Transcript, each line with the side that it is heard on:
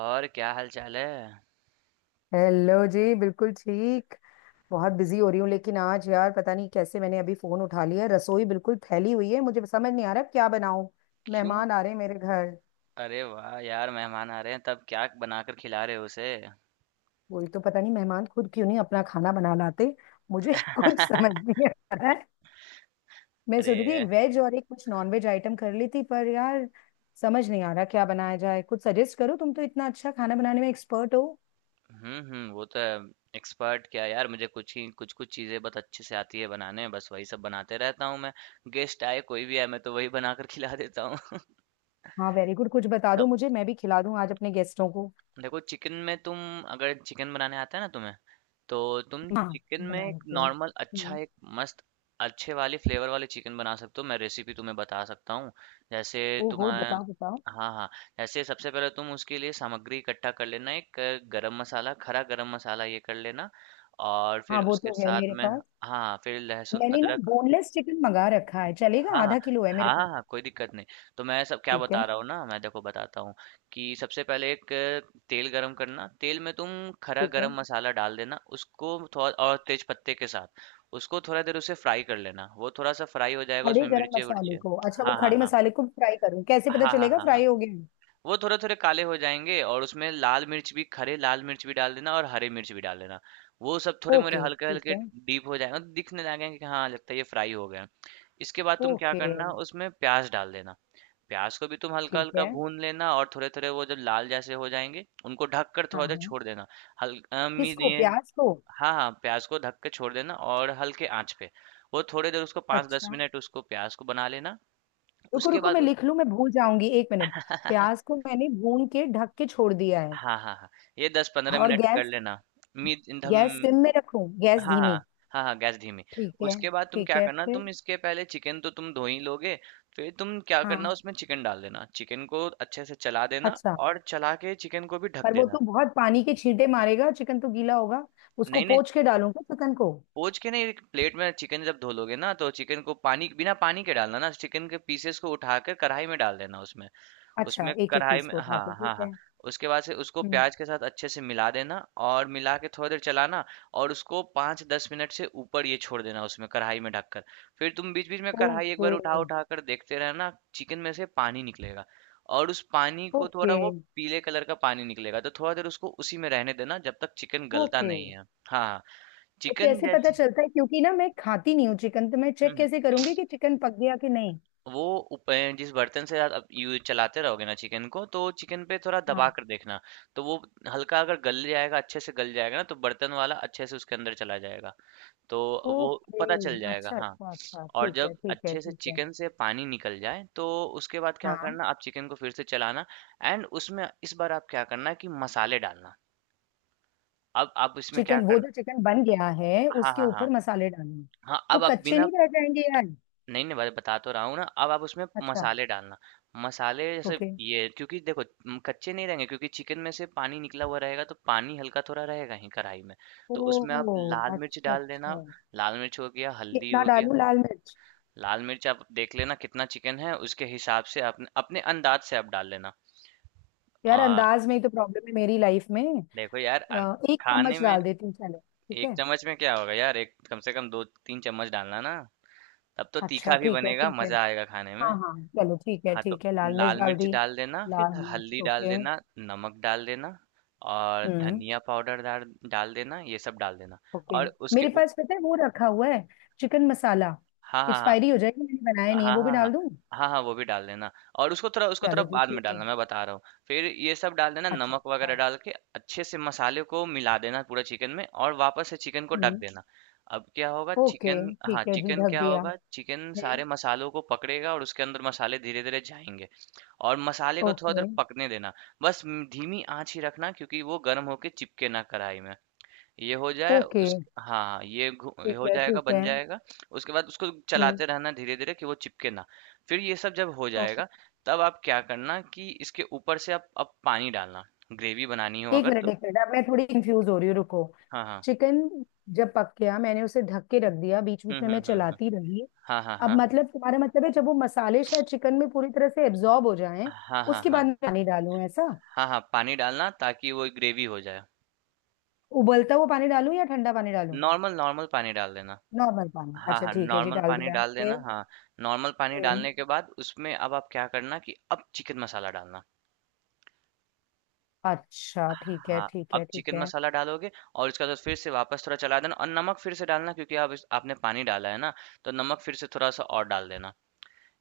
right: और क्या हाल चाल है।
left: हेलो जी, बिल्कुल ठीक। बहुत बिजी हो रही हूँ, लेकिन आज यार पता नहीं कैसे मैंने अभी फोन उठा लिया। रसोई बिल्कुल फैली हुई है, मुझे समझ नहीं आ रहा क्या बनाऊं।
right: क्यों?
left: मेहमान आ रहे हैं मेरे घर।
right: अरे वाह यार, मेहमान आ रहे हैं तब क्या बनाकर खिला रहे हो उसे?
left: वही तो पता नहीं, मेहमान खुद क्यों नहीं अपना खाना बना लाते। मुझे कुछ समझ नहीं आ रहा है। मैं सोच रही थी एक
right: अरे,
left: वेज और एक कुछ नॉन वेज आइटम कर ली थी, पर यार समझ नहीं आ रहा क्या बनाया जाए। कुछ सजेस्ट करो, तुम तो इतना अच्छा खाना बनाने में एक्सपर्ट हो।
right: हम्म, वो तो है। एक्सपर्ट क्या यार, मुझे कुछ कुछ चीजें बहुत अच्छे से आती है बनाने, बस वही सब बनाते रहता हूँ मैं। गेस्ट आए कोई भी आए, मैं तो वही बनाकर खिला देता हूँ।
left: हाँ, वेरी गुड, कुछ बता दो मुझे, मैं भी खिला दूं आज अपने गेस्टों को।
right: देखो चिकन में तुम, अगर चिकन बनाने आता है ना तुम्हें, तो तुम
left: हाँ,
right: चिकन में
left: बना
right: एक
left: लेते हो।
right: नॉर्मल अच्छा, एक मस्त अच्छे वाले फ्लेवर वाले चिकन बना सकते हो। मैं रेसिपी तुम्हें बता सकता हूँ। जैसे
left: ओहो,
right: तुम्हें,
left: बताओ बताओ।
right: हाँ हाँ, जैसे सबसे पहले तुम उसके लिए सामग्री इकट्ठा कर लेना। एक गरम मसाला, खरा गरम मसाला ये कर लेना। और
left: हाँ,
right: फिर
left: वो
right: उसके
left: तो है
right: साथ
left: मेरे
right: में,
left: पास।
right: हाँ, फिर लहसुन
left: मैंने ना
right: अदरक।
left: बोनलेस चिकन मंगा रखा है, चलेगा?
right: हाँ,
left: आधा किलो है मेरे
right: हाँ,
left: पास।
right: हाँ, कोई दिक्कत नहीं। तो मैं सब क्या
left: ठीक है,
right: बता रहा हूँ ना, मैं देखो बताता हूँ कि सबसे पहले एक तेल गरम करना। तेल में तुम खड़ा
left: ठीक है।
right: गरम मसाला डाल देना, उसको थोड़ा, और तेज पत्ते के साथ। उसको थोड़ा देर उसे फ्राई कर लेना। वो थोड़ा सा फ्राई हो जाएगा,
left: खड़े
right: उसमें
left: गरम
right: मिर्चे विर्चे।
left: मसाले को, अच्छा, वो
right: हाँ, हाँ,
left: खड़े
right: हाँ।
left: मसाले को फ्राई करूँ? कैसे पता
right: हाँ, हाँ,
left: चलेगा
right: हाँ, हाँ।
left: फ्राई हो गए?
right: वो थोड़े थोड़े काले हो जाएंगे, और उसमें लाल मिर्च भी, खड़े लाल मिर्च भी डाल देना, और हरे मिर्च भी डाल देना। वो सब थोड़े मोरे
left: ओके,
right: हल्के
left: ठीक
right: हल्के
left: है।
right: डीप हो जाएंगे, दिखने लगेंगे कि हाँ लगता है ये फ्राई हो गए। इसके बाद तुम क्या
left: ओके,
right: करना, उसमें प्याज डाल देना। प्याज को भी तुम हल्का
left: ठीक
right: हल्का
left: है।
right: भून लेना, और थोड़े थोड़े वो जब लाल जैसे हो जाएंगे उनको ढक कर
left: हाँ
right: थोड़ा देर
left: हाँ।
right: छोड़ देना। हल्का।
left: किसको,
right: ये,
left: प्याज को?
right: हाँ हाँ, प्याज को ढक के छोड़ देना और हल्के आंच पे। वो थोड़ी देर उसको पाँच दस
left: अच्छा,
right: मिनट उसको प्याज को बना लेना।
left: रुको
right: उसके
left: रुको, मैं
right: बाद
left: लिख लूँ, मैं भूल जाऊंगी, एक मिनट। प्याज को मैंने भून के ढक के छोड़ दिया है।
right: हाँ हाँ हाँ, ये दस पंद्रह
left: और
right: मिनट कर
left: गैस?
right: लेना। मीडियम।
left: गैस सिम में रखूं, गैस
right: हाँ हाँ,
left: धीमी?
right: हाँ हाँ, गैस धीमी।
left: ठीक है,
right: उसके बाद तुम
left: ठीक
right: क्या
left: है,
right: करना,
left: फिर?
right: तुम इसके पहले चिकन तो तुम धो ही लोगे। फिर तुम क्या करना,
left: हाँ।
right: उसमें चिकन डाल देना, चिकन को अच्छे से चला देना।
left: अच्छा,
right: और चला के चिकन को भी ढक
left: पर वो
right: देना।
left: तो बहुत पानी के छींटे मारेगा, चिकन तो गीला होगा। उसको
right: नहीं नहीं,
left: पोंछ के डालूंगा चिकन को।
right: पोंछ के नहीं, एक प्लेट में चिकन जब धो लोगे ना तो चिकन को पानी, बिना पानी के डालना ना, चिकन के पीसेस को उठाकर कढ़ाई में डाल देना उसमें।
left: अच्छा,
right: उसमें
left: एक एक
right: कढ़ाई
left: पीस
right: में,
left: को उठा के,
right: हाँ,
left: ठीक
right: हाँ, हाँ।
left: है।
right: उसके बाद से उसको
left: हम्म।
right: प्याज के साथ अच्छे से मिला देना, और मिला के थोड़ी देर चलाना। और उसको 5-10 मिनट से ऊपर ये छोड़ देना उसमें कढ़ाई में ढककर। फिर तुम बीच-बीच में कढ़ाई एक
left: ओके।
right: बार उठा-उठा कर देखते रहना, चिकन में से पानी निकलेगा, और उस पानी को थोड़ा
left: ओके।
right: वो, पीले कलर का पानी निकलेगा। तो थोड़ा देर उसको उसी में रहने देना जब तक चिकन गलता
left: ओके,
right: नहीं है। हाँ,
left: तो
right: चिकन
left: कैसे पता
right: जैसे,
left: चलता है? क्योंकि ना मैं खाती नहीं हूँ चिकन, तो मैं चेक
right: हुँ।
left: कैसे करूंगी कि चिकन पक गया कि नहीं।
right: वो जिस बर्तन से आप यू चलाते रहोगे ना चिकन को, तो चिकन पे थोड़ा दबा
left: हाँ।
right: कर देखना। तो वो हल्का अगर गल जाएगा, अच्छे से गल जाएगा ना, तो बर्तन वाला अच्छे से उसके अंदर चला जाएगा। तो वो
left: ओके।
right: पता चल जाएगा,
left: अच्छा
right: हाँ।
left: अच्छा अच्छा,
right: और
left: ठीक है
right: जब
left: ठीक है
right: अच्छे से
left: ठीक है।
right: चिकन से पानी निकल जाए तो उसके बाद क्या
left: हाँ।
right: करना, आप चिकन को फिर से चलाना। एंड उसमें इस बार आप क्या करना कि मसाले डालना। अब आप इसमें क्या
left: चिकन, वो
right: करना,
left: जो चिकन बन गया है
right: हाँ
left: उसके
right: हाँ हाँ,
left: ऊपर मसाले डालने?
right: हाँ
left: तो
right: अब आप
left: कच्चे
right: बिना,
left: नहीं रह जाएंगे यार?
right: नहीं, नहीं, मैं बता तो रहा हूँ ना। अब आप उसमें
left: अच्छा।
right: मसाले डालना। मसाले जैसे
left: ओके।
right: ये, क्योंकि देखो, कच्चे नहीं रहेंगे क्योंकि चिकन में से पानी निकला हुआ रहेगा, तो पानी हल्का थोड़ा रहेगा ही कढ़ाई में।
left: ओ
right: तो उसमें आप लाल मिर्च
left: अच्छा
right: डाल देना।
left: अच्छा।
right: लाल मिर्च हो गया, हल्दी
left: कितना
right: हो गया।
left: डालूं लाल मिर्च?
right: लाल मिर्च आप देख लेना कितना चिकन है उसके हिसाब से अपने अपने अंदाज से आप डाल लेना। आ,
left: यार अंदाज में ही तो प्रॉब्लम है मेरी लाइफ में।
right: देखो यार
left: अ, एक
right: खाने
left: चम्मच डाल
right: में
left: देती हूँ, चलो। ठीक
right: एक
left: है।
right: चम्मच में क्या होगा यार, एक कम से कम 2-3 चम्मच डालना ना। तब तो
left: अच्छा
right: तीखा भी
left: ठीक है
right: बनेगा,
left: ठीक है।
right: मजा आएगा खाने
left: हाँ
right: में।
left: हाँ। चलो ठीक है
right: हाँ, तो
left: ठीक है, लाल मिर्च
right: लाल
left: डाल
right: मिर्च
left: दी।
right: डाल देना, फिर
left: लाल मिर्च
right: हल्दी डाल
left: ओके।
right: देना, नमक डाल देना, और
left: हम्म।
right: धनिया पाउडर डाल, डाल देना, ये सब डाल देना।
left: ओके।
right: और उसके
left: मेरे
right: उप,
left: पास पता है वो रखा हुआ है, चिकन मसाला।
right: हाँ, हाँ, हाँ।
left: एक्सपायरी हो जाएगी, मैंने बनाया
right: हाँ,
left: नहीं है, वो भी
right: हाँ, हाँ।
left: डाल दूँ?
right: हाँ, हाँ, हाँ, वो भी डाल देना। और उसको थोड़ा, उसको थोड़ा
left: चलो जी
right: बाद में
left: ठीक
right: डालना,
left: है।
right: मैं बता रहा हूँ। फिर ये सब डाल देना,
left: अच्छा
right: नमक
left: अच्छा।
right: वगैरह डाल के अच्छे से मसाले को मिला देना पूरा चिकन में, और वापस से चिकन को ढक
left: हम्म।
right: देना। अब क्या होगा
left: ओके,
right: चिकन, हाँ,
left: ठीक है जी,
right: चिकन
left: ढक
right: क्या
left: दिया
right: होगा, चिकन
left: है।
right: सारे मसालों को पकड़ेगा और उसके अंदर मसाले धीरे धीरे जाएंगे। और मसाले को थोड़ा देर
left: ओके।
right: पकने देना। बस धीमी आंच ही रखना, क्योंकि वो गर्म होके चिपके ना कढ़ाई में। ये हो जाए,
left: ओके
right: उस हाँ हाँ, ये ये
left: ठीक
right: हो
left: है
right: जाएगा,
left: ठीक
right: बन
left: है।
right: जाएगा। उसके बाद उसको
left: हम्म।
right: चलाते रहना धीरे धीरे कि वो चिपके ना। फिर ये सब जब हो
left: ओके।
right: जाएगा, तब आप क्या करना कि इसके ऊपर से आप अब पानी डालना। ग्रेवी बनानी हो
left: एक
right: अगर
left: मिनट
right: तो,
left: एक मिनट, अब मैं थोड़ी कंफ्यूज हो रही हूँ, रुको।
right: हाँ हाँ,
left: चिकन जब पक गया, मैंने उसे ढक के रख दिया, बीच
right: हम्म
left: बीच में
right: हम्म
left: मैं
right: हम्म हम्म,
left: चलाती रही।
right: हाँ हाँ
left: अब
right: हाँ,
left: मतलब तुम्हारा मतलब है जब वो मसाले शायद चिकन में पूरी तरह से एब्जॉर्ब हो जाएं,
right: हाँ हाँ
left: उसके
right: हाँ,
left: बाद मैं पानी डालूं, ऐसा?
right: हाँ हाँ पानी डालना ताकि वो ग्रेवी हो जाए।
left: उबलता हुआ पानी डालूं या ठंडा पानी डालूं?
right: नॉर्मल, नॉर्मल पानी डाल देना।
left: नॉर्मल पानी,
right: हाँ
left: अच्छा
right: हाँ,
left: ठीक है जी,
right: नॉर्मल
left: डाल
right: पानी
left: दिया,
right: डाल देना,
left: फिर?
right: हाँ। नॉर्मल पानी
left: हम्म।
right: डालने के बाद उसमें अब आप क्या करना कि अब चिकन मसाला डालना।
left: अच्छा ठीक है
right: हाँ,
left: ठीक
right: अब
left: है ठीक
right: चिकन
left: है।
right: मसाला डालोगे और उसके बाद फिर से वापस थोड़ा चला देना, और नमक फिर से डालना क्योंकि आप आपने पानी डाला है ना, तो नमक फिर से थोड़ा सा और डाल देना।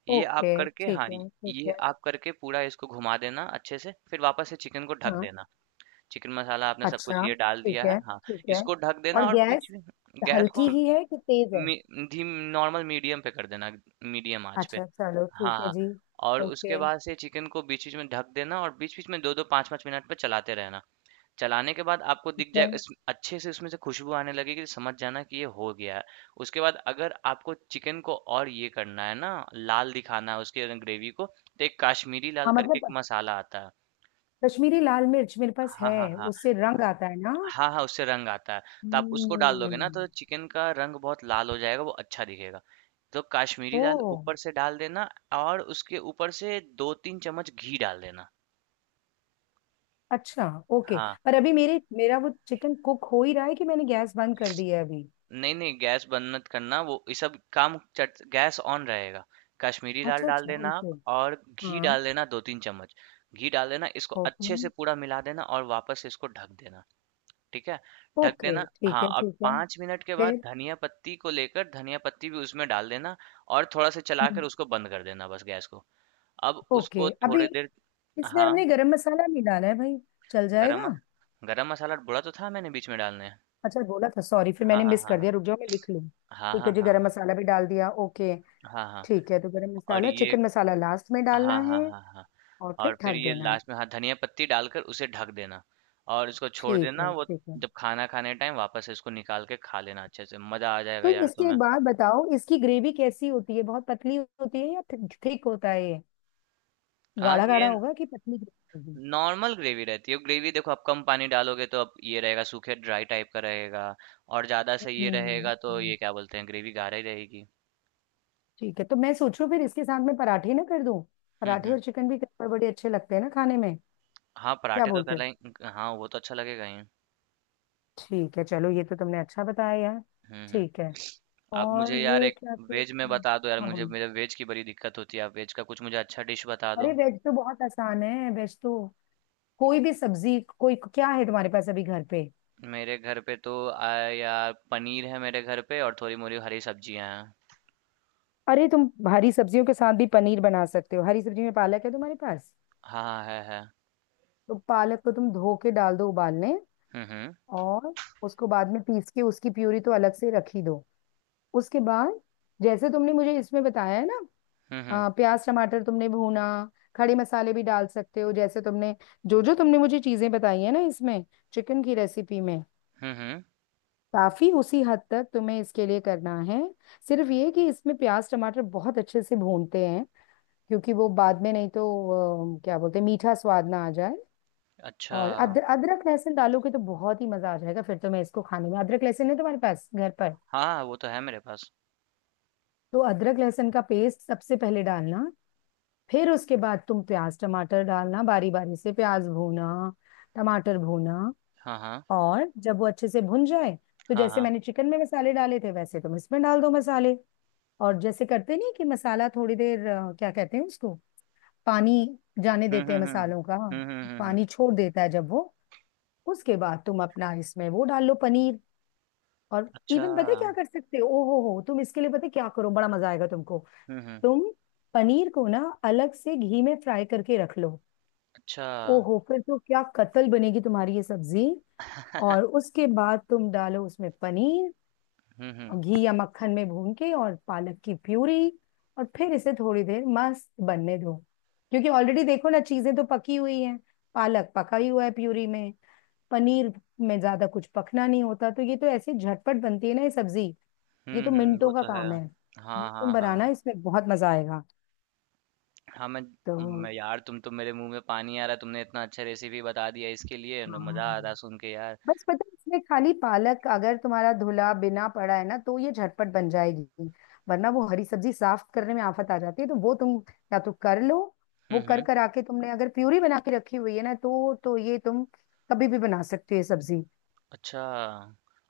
right: ये आप
left: ओके
right: करके,
left: ठीक
right: हाँ,
left: है ठीक
right: ये
left: है।
right: आप करके पूरा इसको घुमा देना अच्छे से, फिर वापस से चिकन को ढक
left: हाँ।
right: देना। चिकन मसाला आपने सब कुछ
left: अच्छा
right: ये डाल
left: ठीक
right: दिया है,
left: है
right: हाँ।
left: ठीक है।
right: इसको ढक देना
left: और
right: और बीच
left: गैस
right: में गैस
left: हल्की
right: को,
left: ही है कि तेज है?
right: मी, धीम नॉर्मल मीडियम पे कर देना, मीडियम आंच पे।
left: अच्छा चलो
right: हाँ
left: ठीक है
right: हाँ।
left: जी।
right: और उसके
left: ओके।
right: बाद से चिकन को बीच बीच में ढक देना, और बीच बीच में दो दो पाँच पाँच मिनट पे चलाते रहना। चलाने के बाद आपको
left: ठीक
right: दिख
left: है।
right: जाए इस अच्छे से, इसमें से खुशबू आने लगेगी, समझ जाना कि ये हो गया है। उसके बाद अगर आपको चिकन को और ये करना है ना, लाल दिखाना है उसके ग्रेवी को, तो एक काश्मीरी लाल
left: हाँ
right: करके एक
left: मतलब
right: मसाला आता है।
left: कश्मीरी लाल मिर्च मेरे पास
right: हाँ
left: है,
right: हाँ हाँ,
left: उससे रंग
right: हाँ,
left: आता है ना?
right: हाँ हाँ, उससे रंग आता है। तो आप उसको डाल दोगे ना तो
left: हम्म।
right: चिकन का रंग बहुत लाल हो जाएगा, वो अच्छा दिखेगा। तो काश्मीरी
left: ओ
right: लाल ऊपर से डाल देना। और उसके ऊपर से 2-3 चम्मच घी डाल देना।
left: अच्छा। ओके।
right: हाँ।
left: पर अभी मेरे, मेरा वो चिकन कुक हो ही रहा है कि मैंने गैस बंद कर दिया है अभी।
right: नहीं, नहीं, गैस बंद मत करना, वो ये सब काम चट गैस ऑन रहेगा। कश्मीरी दाल
left: अच्छा
right: डाल
left: अच्छा
right: देना आप।
left: ओके।
right: और घी
left: हाँ।
right: डाल देना 2-3 चम्मच। घी डाल देना, इसको अच्छे
left: ओके।
right: से पूरा मिला देना, और वापस इसको ढक देना। ठीक है? ढक
left: ओके
right: देना,
left: ठीक
right: हाँ,
left: है
right: और
left: ठीक है,
right: 5 मिनट के बाद
left: फिर?
right: धनिया पत्ती को लेकर, धनिया पत्ती भी उसमें डाल देना। और थोड़ा सा चलाकर
left: हम्म,
right: उसको बंद कर देना, बस गैस को। अब उसको
left: ओके। अभी
right: थोड़ी देर,
left: इसमें
right: हाँ,
left: हमने गरम मसाला नहीं डाला है भाई, चल
right: गरम
left: जाएगा?
right: मस गरम मसाला बोला तो था मैंने बीच में डालने।
left: अच्छा, बोला था, सॉरी, फिर
right: हाँ,
left: मैंने
right: हाँ,
left: मिस कर
right: हाँ।
left: दिया, रुक जाओ मैं लिख लूँ।
right: हाँ,
left: ठीक है
right: हाँ,
left: जी,
right: हाँ,
left: गरम
right: हाँ।
left: मसाला भी डाल दिया, ओके।
right: हाँ, हाँ,
left: ठीक है, तो गरम
right: और
left: मसाला,
right: ये
left: चिकन मसाला लास्ट में डालना
right: हाँ,
left: है
right: हाँ, हाँ, हाँ।
left: और
right: और
left: फिर
right: फिर
left: ढक
right: ये
left: देना है।
right: लास्ट में, हाँ, धनिया पत्ती डालकर उसे ढक देना, और इसको छोड़
left: ठीक
right: देना।
left: है
right: वो
left: ठीक है।
right: जब खाना खाने टाइम वापस इसको निकाल के खा लेना, अच्छे से मजा आ जाएगा
left: तो
right: यार
left: इसके,
right: तुम्हें।
left: एक बात बताओ, इसकी ग्रेवी कैसी होती है? बहुत पतली होती है या थिक होता है ये?
right: हाँ,
left: गाढ़ा
right: ये
left: गाढ़ा होगा कि पतली ग्रेवी होगी?
right: नॉर्मल ग्रेवी रहती है। ग्रेवी देखो आप कम पानी डालोगे तो अब ये रहेगा, सूखे ड्राई टाइप का रहेगा। और ज्यादा से ये रहेगा तो
left: हम्म।
right: ये क्या बोलते हैं, ग्रेवी गाढ़ा ही रहेगी।
left: ठीक है, तो मैं सोचूं फिर इसके साथ में पराठे ना कर दूं? पराठे
right: हम्म,
left: और चिकन भी कई बार बड़े अच्छे लगते हैं ना खाने में।
right: हाँ
left: क्या
right: पराठे तो
left: बोलते
right: कर
left: हो?
right: लाएं, हाँ वो तो अच्छा लगेगा ही।
left: ठीक है, चलो ये तो तुमने अच्छा बताया यार।
right: हम्म।
left: ठीक है।
right: आप
left: और
right: मुझे यार एक,
left: क्या क्या?
right: वेज में बता दो यार
left: हाँ
right: मुझे,
left: बोलो।
right: मेरे वेज की बड़ी दिक्कत होती है। आप वेज का कुछ मुझे अच्छा डिश बता दो।
left: अरे वेज तो बहुत आसान है, वेज तो। कोई भी सब्जी, कोई, क्या है तुम्हारे पास अभी घर पे?
right: मेरे घर पे तो यार पनीर है मेरे घर पे, और थोड़ी मोरी हरी सब्जियां हैं।
left: अरे तुम हरी सब्जियों के साथ भी पनीर बना सकते हो। हरी सब्जी में पालक है तुम्हारे पास?
right: हाँ हाँ, है है।
left: तो पालक को तुम धो के डाल दो उबालने।
right: हम्म हम्म
left: और उसको बाद में पीस के उसकी प्यूरी तो अलग से रख ही दो। उसके बाद जैसे तुमने मुझे इसमें बताया है ना,
right: हम्म हम्म
left: प्याज टमाटर तुमने भूना, खड़े मसाले भी डाल सकते हो जैसे तुमने, जो जो तुमने मुझे चीजें बताई है ना इसमें, चिकन की रेसिपी में,
right: हम्म हम्म,
left: काफी उसी हद तक तुम्हें इसके लिए करना है। सिर्फ ये कि इसमें प्याज टमाटर बहुत अच्छे से भूनते हैं, क्योंकि वो बाद में नहीं तो क्या बोलते हैं, मीठा स्वाद ना आ जाए।
right: अच्छा,
left: और अदरक लहसुन डालोगे तो बहुत ही मजा आ जाएगा, फिर तुम्हें इसको खाने में। अदरक लहसुन है तुम्हारे पास घर पर?
right: हाँ हाँ, वो तो है मेरे पास।
left: तो अदरक लहसुन का पेस्ट सबसे पहले डालना। फिर उसके बाद तुम प्याज टमाटर डालना बारी बारी से, प्याज भूना, टमाटर भूना।
right: हाँ हाँ
left: और जब वो अच्छे से भुन जाए, तो
right: हाँ,
left: जैसे
right: हाँ।
left: मैंने चिकन में मसाले डाले थे, वैसे तुम इसमें डाल दो मसाले। और जैसे करते नहीं कि मसाला थोड़ी देर, क्या कहते हैं उसको, पानी जाने
right: हम्म
left: देते हैं
right: हम्म हम्म
left: मसालों का,
right: हम्म हम्म हम्म, हम्म,
left: पानी छोड़ देता है जब वो, उसके बाद तुम अपना इसमें वो डाल लो, पनीर। और
right: अच्छा,
left: इवन, पता है क्या कर सकते हो? ओ हो, तुम इसके लिए पता है क्या करो, बड़ा मजा आएगा तुमको।
right: हम्म,
left: तुम पनीर को ना अलग से घी में फ्राई करके रख लो।
right: अच्छा,
left: ओ हो, फिर तो क्या कतल बनेगी तुम्हारी ये सब्जी। और उसके बाद तुम डालो उसमें पनीर,
right: हम्म हम्म
left: और घी या मक्खन में भून के, और पालक की प्यूरी। और फिर इसे थोड़ी देर मस्त बनने दो। क्योंकि ऑलरेडी देखो ना, चीजें तो पकी हुई हैं। पालक पका ही हुआ है प्यूरी में, पनीर में ज्यादा कुछ पकना नहीं होता, तो ये तो ऐसे झटपट बनती है ना ये सब्जी। ये तो
right: वो
left: मिनटों का
right: तो है।
left: काम है। ये
right: हाँ
left: तुम
right: हाँ
left: बनाना,
right: हाँ।
left: इसमें बहुत मजा आएगा।
right: हाँ मैं
left: तो
right: मैं यार तुम तो, मेरे मुंह में पानी आ रहा है, तुमने इतना अच्छा रेसिपी बता दिया इसके लिए, तो
left: हाँ,
right: मजा आ रहा सुन के यार।
left: बस पता है इसमें खाली पालक अगर तुम्हारा धुला बिना पड़ा है ना, तो ये झटपट बन जाएगी। वरना वो हरी सब्जी साफ करने में आफत आ जाती है, तो वो तुम या तो कर लो। वो कर
right: हम्म।
left: कर आके तुमने अगर प्यूरी बना के रखी हुई है ना, तो ये तुम कभी भी बना सकते हो ये सब्जी।
right: अच्छा,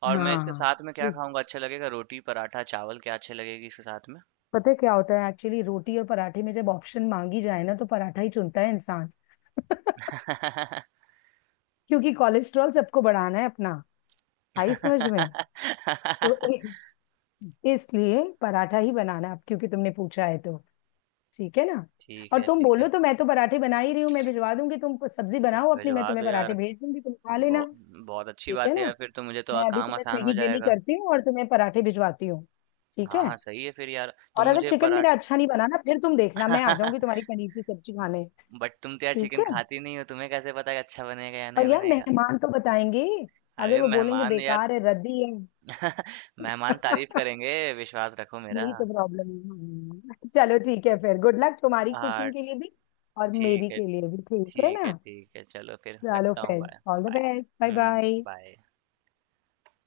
right: और मैं इसके
left: हाँ।
right: साथ में क्या
left: ये
right: खाऊँगा अच्छा लगेगा? रोटी, पराठा, चावल क्या अच्छे लगेगी इसके साथ में?
left: पता है क्या होता है एक्चुअली, रोटी और पराठे में जब ऑप्शन मांगी जाए ना, तो पराठा ही चुनता है इंसान। क्योंकि कोलेस्ट्रॉल सबको बढ़ाना है अपना। आई समझ में? तो इस- इसलिए पराठा ही बनाना है अब, क्योंकि तुमने पूछा है तो। ठीक है ना?
right: ठीक
left: और
right: है,
left: तुम
right: ठीक
left: बोलो
right: है।
left: तो मैं तो पराठे बना ही रही हूँ, मैं भिजवा दूंगी। तुम सब्जी बनाओ अपनी,
right: भिजवा
left: मैं
right: दो
left: तुम्हें
right: यार।
left: पराठे भेज दूंगी, तुम खा लेना।
right: बहु बहुत अच्छी
left: ठीक है
right: बात है
left: ना?
right: यार, फिर तो मुझे तो
left: मैं अभी
right: काम
left: तुम्हें
right: आसान हो
left: स्विगी जेनी
right: जाएगा।
left: करती हूँ और तुम्हें पराठे भिजवाती हूँ। ठीक
right: हाँ,
left: है।
right: हाँ, सही है फिर यार। तुम
left: और अगर
right: मुझे
left: चिकन मेरा
right: पराठा।
left: अच्छा नहीं बना ना, फिर तुम देखना मैं आ जाऊंगी तुम्हारी पनीर की सब्जी खाने।
right: बट तुम तो यार
left: ठीक
right: चिकन
left: है।
right: खाती नहीं हो, तुम्हें कैसे पता कि अच्छा बनेगा या
left: पर
right: नहीं
left: यार
right: बनेगा?
left: मेहमान तो बताएंगे,
right: अरे
left: अगर वो बोलेंगे
right: मेहमान यार,
left: बेकार है, रद्दी है।
right: मेहमान तारीफ़ करेंगे, विश्वास रखो मेरा।
left: यही तो प्रॉब्लम है। हम्म। चलो ठीक है फिर, गुड लक तुम्हारी
right: हाँ,
left: कुकिंग के लिए भी और
right: ठीक
left: मेरी
right: है।
left: के लिए भी, ठीक है
right: ठीक
left: ना।
right: है, ठीक है, चलो फिर
left: चलो
right: रखता हूँ,
left: फिर,
right: bye.
left: All the
right: bye.
left: Best, bye
right: hmm.
left: Bye.
right: Bye.